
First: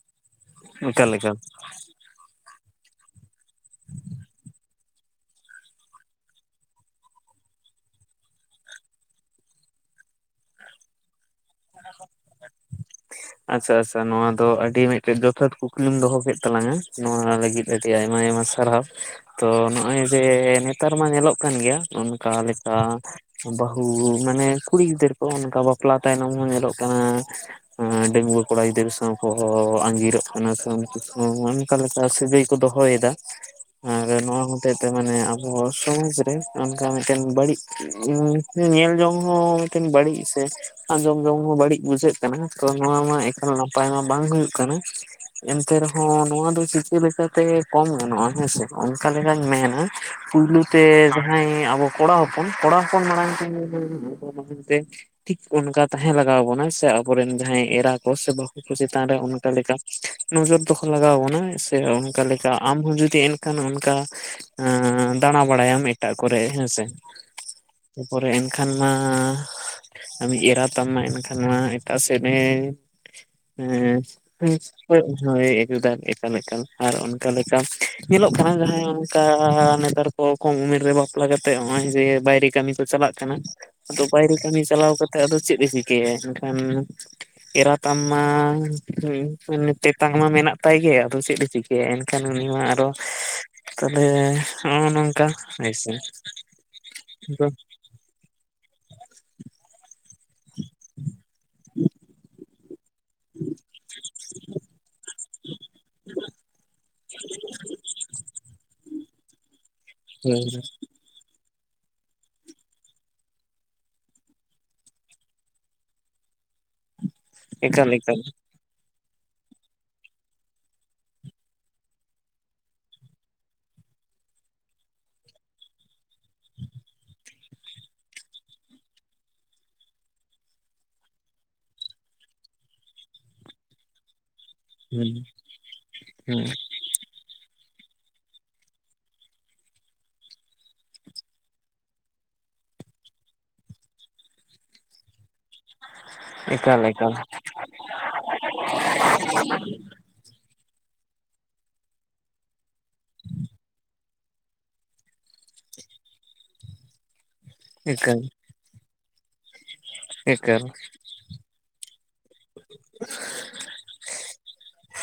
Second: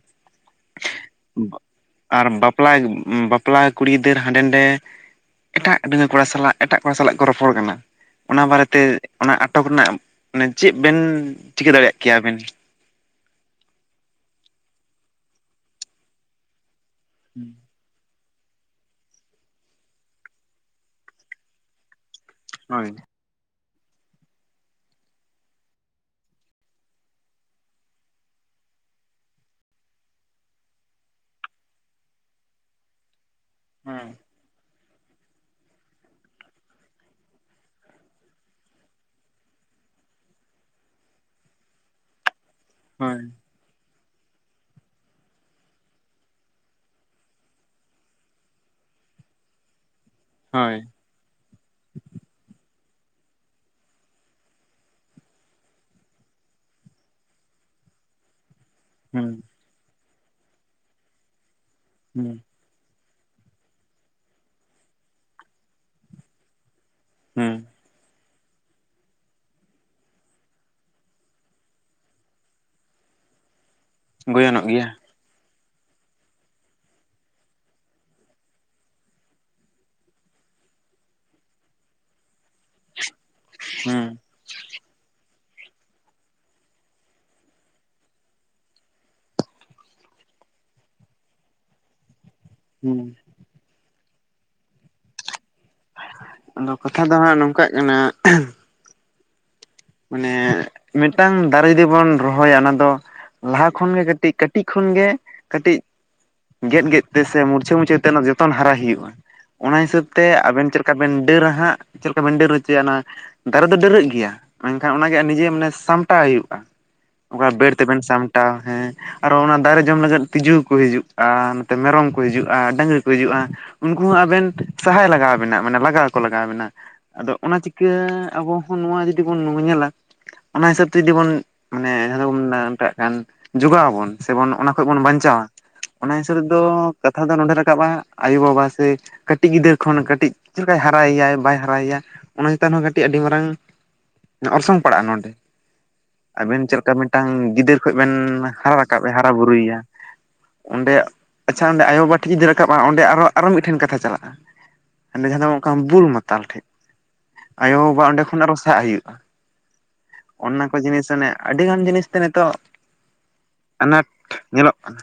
ᱚᱠᱟ ᱞᱮᱠᱟ? ᱟᱨ ᱵᱟᱯᱞᱟ ᱵᱟᱯᱞᱟ ᱠᱩᱲᱤ ᱜᱤᱫᱟᱹᱨ ᱦᱟᱸᱰᱮ ᱱᱟᱰᱮ ᱮᱴᱟᱜ [inaudible] ᱠᱚᱲᱟ ᱥᱟᱞᱟᱜ ᱮᱴᱟᱜ ᱠᱚᱲᱟ ᱥᱟᱞᱟᱜ ᱠᱚ ᱨᱚᱯᱚᱲ ᱠᱟᱱᱟ ᱚᱱᱟ ᱵᱟᱨᱮᱛᱮ ᱚᱱᱟ ᱟᱴᱚᱠ ᱨᱮᱱᱟᱜ ᱢᱟᱱᱮ ᱪᱮᱫ ᱵᱮᱱ ᱪᱤᱠᱟᱹ ᱫᱟᱲᱮᱭᱟᱜ ᱠᱮᱭᱟᱵᱤᱱ ᱟᱪᱪᱷᱟ ᱟᱪᱪᱷᱟ ᱱᱚᱣᱟ ᱫᱚ ᱟᱹᱰᱤ ᱢᱤᱫᱴᱮᱡ ᱡᱚᱛᱷᱟᱛ ᱠᱩᱠᱞᱤᱢ ᱫᱚᱦᱚ ᱠᱮᱫ ᱛᱟᱞᱟᱝᱟ ᱱᱚᱣᱟ ᱞᱟᱹᱜᱤᱫ ᱟᱹᱰᱤ ᱟᱭᱢᱟ ᱟᱭᱢᱟ ᱥᱟᱨᱦᱟᱣ ᱛᱚ ᱱᱚᱜᱼᱚᱭ ᱡᱮ ᱱᱮᱛᱟᱨ ᱢᱟ ᱧᱮᱞᱚᱜ ᱠᱟᱱ ᱜᱮᱭᱟ ᱠᱟᱞᱮᱠᱟ ᱦᱳᱭ ᱵᱟᱹᱦᱩ ᱢᱟᱱᱮ ᱠᱩᱲᱤ ᱜᱤᱫᱟᱹᱨ ᱠᱚ ᱚᱱᱠᱟ ᱵᱟᱯᱞᱟ ᱛᱟᱭᱱᱚᱢ ᱦᱚᱸ ᱧᱮᱞᱚᱜ ᱠᱟᱱᱟ ᱰᱟᱹᱝᱜᱩᱟᱹ ᱠᱚᱲᱟ ᱜᱤᱫᱽᱨᱟᱹ ᱥᱟᱶ ᱠᱚ ᱟᱸᱜᱤᱨᱚᱜ ᱠᱟᱱᱟ ᱥᱮ ᱩᱱᱠᱩ ᱚᱱᱠᱟ ᱞᱮᱠᱟ ᱥᱟᱹᱜᱟᱹᱭ ᱠᱚ ᱫᱚᱦᱚᱭᱮᱫᱟ [inaudible] ᱦᱮᱸ ᱱᱚᱣᱟ ᱦᱚᱛᱮᱡ ᱛᱮ ᱢᱟᱱᱮ ᱟᱵᱚ ᱥᱚᱢᱟᱡᱽ ᱨᱮ ᱚᱱᱠᱟ ᱢᱤᱫᱴᱮᱱ ᱵᱟᱹᱲᱤᱡ ᱧᱮᱞ ᱡᱚᱝ ᱦᱚᱸ ᱢᱤᱫᱴᱟᱝ ᱵᱟᱹᱲᱤᱡ ᱥᱮ ᱟᱸᱡᱚᱢ ᱡᱚᱝ ᱦᱚᱸ ᱵᱟᱹᱲᱤᱡ ᱵᱩᱡᱷᱟᱹᱜ ᱠᱟᱱᱟ ᱛᱚ ᱱᱚᱣᱟ ᱢᱟ ᱦᱳᱭ ᱮᱠᱟᱞ ᱱᱟᱯᱟᱭ ᱢᱟ ᱵᱟᱝ ᱦᱩᱭᱩᱜ ᱠᱟᱱᱟ- ᱮᱱᱛᱮ ᱨᱮᱦᱚᱸ ᱱᱚᱣᱟ ᱫᱚ ᱪᱤᱠᱟᱹ ᱞᱮᱠᱟᱛᱮ ᱠᱚᱢ ᱜᱟᱱᱚᱜᱼᱟ ᱦᱮᱸᱥᱮ ᱚᱱᱠᱟ ᱞᱮᱠᱟᱧ ᱢᱮᱱᱟ- ᱯᱩᱭᱞᱩ ᱦᱳᱭ ᱛᱮ ᱡᱟᱦᱟᱸᱭ ᱟᱵᱚ ᱠᱚᱲᱟ ᱦᱚᱯᱚᱱ ᱠᱚᱲᱟ ᱦᱚᱯᱚᱱ ᱢᱟᱲᱟᱝ ᱛᱮ [inaudible] ᱛᱮ ᱴᱷᱤᱠ ᱚᱱᱠᱟ ᱛᱟᱦᱮᱸ ᱞᱟᱜᱟᱣ ᱵᱚᱱᱟ ᱥᱮ ᱟᱵᱚᱨᱮᱱ ᱡᱟᱦᱟᱸᱭ ᱮᱨᱟ ᱠᱚ ᱥᱮ ᱵᱟᱦᱩ ᱠᱚ ᱪᱮᱛᱟᱱ ᱨᱮ ᱦᱩᱸ ᱚᱱᱠᱟ ᱞᱮᱠᱟ ᱱᱚᱡᱚᱨ ᱫᱚᱦᱚ ᱞᱟᱜᱟᱣ ᱵᱚᱱᱟ ᱥᱮ ᱚᱱᱠᱟ ᱦᱩᱸ ᱞᱮᱠᱟ ᱟᱢ ᱦᱚᱸ ᱡᱩᱫᱤ ᱮᱱᱠᱷᱟᱱ ᱚᱱᱠᱟ ᱫᱟᱬᱟ ᱵᱟᱲᱟᱭᱟᱢ ᱮᱴᱟᱜ ᱠᱚᱨᱮ ᱦᱮᱸᱥᱮ, ᱦᱩᱸ ᱛᱟᱯᱚᱨᱮ ᱮᱱᱠᱷᱟᱱ ᱢᱟ ᱟᱢᱤᱢ ᱮᱨᱟ ᱛᱟᱢ ᱢᱟ ᱮᱱᱠᱷᱟᱱ ᱢᱟ ᱮᱴᱟᱜ ᱥᱮᱫ ᱮ ᱜᱚᱭᱚᱱᱚᱜ [inaudible] ᱜᱮᱭᱟ ᱦᱳᱭ ᱮᱠ ᱫᱟᱭ ᱮᱠᱟᱞ ᱮᱠᱟᱞ ᱟᱨ ᱚᱱᱠᱟ ᱞᱮᱠᱟ ᱧᱮᱞᱚᱜ ᱠᱟᱱᱟ ᱡᱟᱦᱟᱸᱭ ᱚᱱᱠᱟ ᱱᱮᱛᱟᱨ ᱠᱚᱢ ᱩᱢᱮᱨ ᱨᱮ ᱵᱟᱯᱞᱟ ᱠᱟᱛᱮᱜ ᱱᱚᱜᱼᱚᱭ ᱡᱮ ᱵᱟᱭᱨᱮ ᱠᱟᱹᱢᱤ ᱠᱚ ᱪᱟᱞᱟᱜ ᱠᱟᱱᱟ ᱟᱫᱚ ᱦᱩᱸ ᱵᱟᱭᱨᱮ ᱠᱟᱹᱢᱤ ᱪᱟᱞᱟᱣ ᱠᱟᱛᱮ ᱟᱫᱚ ᱪᱮᱫ ᱮ ᱪᱤᱠᱟᱹᱭᱟ ᱮᱱᱠᱷᱟᱱ- ᱮᱨᱟᱛᱟᱢ ᱢᱟ ᱛᱮᱛᱟᱝ ᱢᱟ ᱢᱮᱱᱟᱜ ᱛᱟᱭ ᱜᱮ ᱟᱫᱚ ᱪᱮᱫ ᱮ ᱪᱤᱠᱟᱹᱭᱟ ᱮᱱᱠᱷᱟᱱ ᱩᱱᱤ ᱢᱟ ᱟᱨᱚ ᱦᱩᱸ ᱛᱟᱦᱚᱞᱮ ᱱᱚᱜ-ᱚᱭ ᱱᱚᱝᱠᱟ, ᱦᱳᱭᱥᱮ ᱟᱫᱚ ᱠᱟᱛᱷᱟ ᱫᱚ ᱦᱟᱸᱜ ᱱᱚᱝᱠᱟᱜ ᱠᱟᱱᱟ ᱢᱟᱱᱮ ᱢᱤᱫᱴᱟᱝ ᱫᱟᱨᱮ ᱡᱩᱫᱤ ᱵᱚᱱ ᱨᱚᱦᱚᱭᱟ ᱚᱱᱟ ᱫᱚ- ᱞᱟᱦᱟ ᱠᱷᱚᱱ ᱜᱮ ᱠᱟᱹᱴᱤᱡ ᱠᱟᱹᱴᱤᱡ ᱠᱷᱚᱱᱜᱮ ᱠᱟᱹᱴᱤᱡ ᱜᱮᱫ ᱜᱮᱫ ᱛᱮ ᱥᱮ ᱢᱩᱨᱪᱷᱟᱹ ᱢᱩᱨᱪᱷᱟᱹᱣ ᱛᱮ ᱡᱚᱛᱚᱱ ᱦᱟᱨᱟᱭ ᱦᱩᱭᱩᱜᱼᱟ ᱚᱱᱟ ᱦᱤᱥᱟᱹᱵ ᱛᱮ ᱦᱳᱭ ᱟᱵᱮᱱ ᱪᱮᱫᱠᱟ ᱵᱮᱱ ᱰᱟᱹᱨᱟ ᱦᱟᱸᱜ ᱪᱮᱫ ᱞᱮᱠᱟ ᱵᱮᱱ ᱰᱟᱹᱨ ᱦᱚᱪᱚᱭᱟ ᱚᱱᱟ ᱫᱟᱨᱮ ᱫᱚ ᱰᱟᱹᱨᱟᱹᱜ ᱜᱮᱭᱟ ᱢᱮᱱᱠᱷᱟᱱ ᱚᱱᱟᱜᱮ ᱱᱤᱡᱮ ᱢᱟᱱᱮ ᱥᱟᱢᱴᱟᱣ ᱦᱩᱭᱩᱜᱼᱟ ᱚᱠᱟ ᱵᱮᱲ ᱮᱠᱟᱞ ᱛᱮᱵᱮᱱ ᱮᱠᱟᱞ ᱥᱟᱢᱴᱟᱣ ᱦᱮᱸ ᱟᱨᱚ ᱚᱱᱟ ᱫᱟᱨᱮ ᱡᱚᱢ ᱞᱟᱹᱜᱤᱫ ᱛᱸᱤᱡᱩ ᱠᱚ ᱦᱤᱡᱩᱜᱼᱟ ᱱᱚᱛᱮ ᱢᱮᱨᱚᱢ ᱠᱚ ᱦᱤᱡᱩᱜᱼᱟ ᱰᱟᱹᱝᱨᱤ ᱠᱚ ᱦᱤᱡᱩᱜᱼᱟ ᱩᱱᱠᱩ ᱦᱚᱸ ᱟᱵᱮᱱ ᱥᱟᱦᱟᱭ ᱞᱟᱜᱟᱣᱵᱮᱱᱟ ᱢᱟᱱᱮ ᱞᱟᱜᱟᱣ ᱠᱚ ᱞᱟᱜᱟᱣ ᱵᱮᱱᱟ ᱟᱫᱚ ᱚᱱᱟ ᱪᱤᱠᱟᱹ ᱟᱵᱚ ᱦᱚᱸ ᱱᱚᱣᱟ ᱡᱩᱫᱤ ᱵᱚᱱ ᱧᱮᱞᱟ ᱚᱱᱟ ᱦᱤᱥᱟᱹᱵ ᱛᱮ ᱡᱩᱫᱤ ᱵᱚᱱ ᱢᱟᱱᱮ ᱡᱟᱦᱟᱸᱫᱟᱵᱚᱱ ᱢᱮᱛᱟᱜ ᱠᱟᱱ ᱡᱚᱜᱟᱣ ᱟᱵᱚᱱ ᱥᱮᱵᱚᱱ ᱚᱱᱟ ᱱᱤᱛᱳᱜ ᱵᱚᱱ ᱦᱩᱸ ᱵᱟᱧᱪᱟᱣᱟ ᱚᱱᱟ ᱦᱤᱥᱟᱹᱵ ᱦᱩᱸ ᱫᱚ ᱠᱟᱛᱷᱟ ᱫᱚ ᱱᱚᱰᱮ ᱨᱟᱠᱟᱵᱟ ᱟᱭᱳᱵᱟᱵᱟ ᱥᱮ ᱠᱟᱹᱴᱤᱡ ᱜᱤᱫᱟᱹᱨ ᱠᱷᱚᱱ ᱠᱟᱹᱴᱤᱡ ᱪᱮᱫ ᱞᱮᱠᱟᱭ ᱦᱟᱨᱟᱭᱮᱭᱟ ᱵᱟᱭ ᱦᱟᱨᱟᱭᱮᱭᱟ ᱚᱱᱟ ᱪᱮᱛᱟᱱ ᱦᱚᱸ ᱠᱟᱹᱴᱤᱡ ᱟᱹᱰᱤ ᱢᱟᱨᱟᱝ- ᱚᱨᱥᱚᱝ ᱯᱟᱲᱟᱜᱼᱟ ᱱᱚᱸᱰᱮ, ᱟᱵᱤᱱ ᱪᱮᱫ ᱮᱠᱟᱞ ᱞᱮᱠᱟ ᱮᱠᱟᱞ ᱢᱤᱫᱴᱟᱝ ᱜᱤᱫᱟᱹᱨ ᱠᱷᱚᱱ ᱵᱮᱱ ᱦᱟᱨᱟ ᱨᱟᱠᱟᱵ ᱮ ᱦᱟᱨᱟ ᱵᱩᱨᱩᱭᱮᱭᱟ ᱚᱸᱰᱮ ᱟᱪᱪᱷᱟ ᱚᱸᱰᱮ ᱟᱭᱳᱵᱟᱵᱟ ᱴᱷᱤᱠ ᱡᱩᱫᱤ ᱨᱟᱠᱟᱵᱼᱟ ᱚᱸᱰᱮ ᱟᱨ ᱟᱨᱚ ᱢᱤᱫᱴᱷᱮᱱ ᱠᱟᱛᱷᱟ ᱪᱟᱞᱟᱜᱼᱟ ᱚᱸᱰᱮ ᱡᱟᱦᱟᱸ ᱫᱚ ᱚᱱᱠᱟ ᱵᱩᱞ ᱢᱟᱛᱟᱞ ᱴᱷᱮᱡ ᱟᱭᱳᱼᱵᱟᱵᱟ ᱮᱠᱟᱞ ᱚᱸᱰᱮ ᱠᱷᱚᱱ ᱟᱨᱚ ᱥᱟᱦᱟᱜ ᱦᱩᱭᱩᱜᱼᱟ ᱮᱠᱟᱞ ᱚᱱᱟ ᱠᱚ ᱡᱤᱱᱤᱥ ᱢᱟᱱᱮ ᱟᱹᱰᱤᱜᱟᱱ ᱡᱤᱱᱤᱥᱛᱮ ᱱᱤᱛᱳᱜ ᱟᱱᱟᱴ ᱧᱮᱞᱚᱜ ᱠᱟᱱᱟ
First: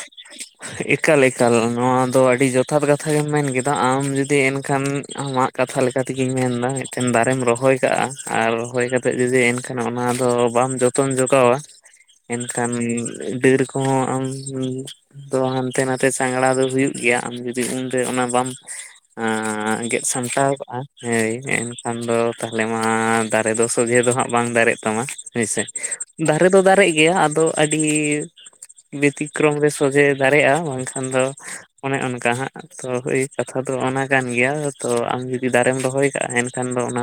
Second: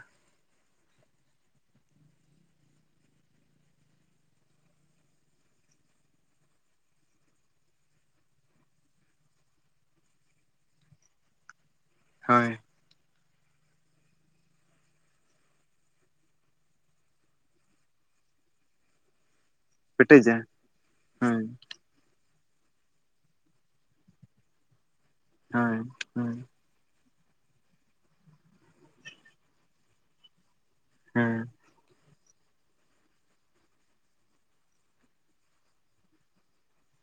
ᱮᱠᱟᱞ ᱮᱠᱟᱞ ᱱᱚᱣᱟ ᱫᱚ ᱟᱹᱰᱤ ᱡᱚᱛᱷᱟᱛ ᱠᱟᱛᱷᱟ ᱜᱮᱢ ᱢᱮᱱ ᱠᱮᱫᱟ ᱟᱢ ᱡᱩᱫᱤ ᱮᱱᱠᱷᱟᱱ ᱟᱢᱟᱜ ᱠᱟᱛᱷᱟ ᱞᱮᱠᱟ ᱛᱮᱜᱤᱧ ᱢᱮᱱᱫᱟ ᱢᱤᱫᱴᱮᱱ ᱫᱟᱨᱮᱢ ᱨᱚᱦᱚᱭ ᱠᱟᱜᱼᱟ ᱟᱨ ᱨᱚᱦᱚᱭ ᱠᱟᱛᱮ ᱡᱩᱫᱤ ᱮᱱᱠᱷᱟᱱ ᱚᱱᱟ ᱫᱚ ᱵᱟᱢ ᱡᱚᱛ ᱡᱚᱛᱚᱢ ᱡᱚᱜᱟᱣᱟ ᱦᱳᱭ ᱮᱱᱠᱷᱟᱱ ᱵᱤᱹᱨ ᱠᱚᱦᱚᱸ ᱟᱢ ᱛᱚ ᱦᱟᱱᱛᱮ ᱱᱟᱛᱮ ᱪᱟᱝᱜᱲᱟ ᱫᱚ ᱦᱩᱭᱩᱜ ᱜᱮᱭᱟ ᱟᱢ ᱡᱩᱫᱤ ᱩᱱᱨᱮ ᱚᱱᱟ ᱵᱟᱢ [unintelligible] ᱜᱮᱫ ᱯᱮᱴᱮᱡᱟ ᱥᱟᱢᱴᱟᱣ ᱠᱟᱜᱼᱟ ᱦᱮᱭ ᱦᱳᱭ ᱢᱮᱱ ᱠᱷᱟᱱ ᱫᱚ ᱛᱟᱦᱚᱞᱮ ᱢᱟ ᱫᱟᱨᱮ ᱫᱚ ᱥᱚᱡᱷᱮ ᱫᱚ ᱦᱟᱸᱜ ᱵᱟᱝ ᱫᱟᱨᱮᱜ ᱛᱟᱢᱟ᱾ ᱦᱳᱭᱥᱮ ᱦᱳᱭ ᱦᱳᱭ ᱫᱟᱨᱮ ᱫᱚ ᱫᱟᱨᱮᱜ ᱜᱮᱭᱟ ᱟᱫᱚ ᱟᱹᱰᱤ ᱵᱮᱛᱤᱠᱨᱚᱢ ᱨᱮ ᱥᱚᱡᱷᱮ ᱫᱟᱨᱮᱜᱼᱟ ᱵᱟᱝᱠᱷᱟᱱ ᱫᱚ ᱦᱮᱸ ᱚᱱᱮ ᱚᱱᱠᱟ ᱦᱟᱸᱜ ᱛᱚ ᱳᱭ ᱠᱟᱛᱷᱟ ᱫᱚ ᱚᱱᱟ ᱠᱟᱱ ᱜᱮᱭᱟ ᱛᱚ ᱟᱢ ᱡᱩᱫᱤ ᱫᱟᱨᱮᱢ ᱨᱚᱦᱚᱭ ᱠᱟᱜᱼᱟ ᱮᱱᱠᱷᱟᱱ ᱫᱚ ᱚᱱᱟ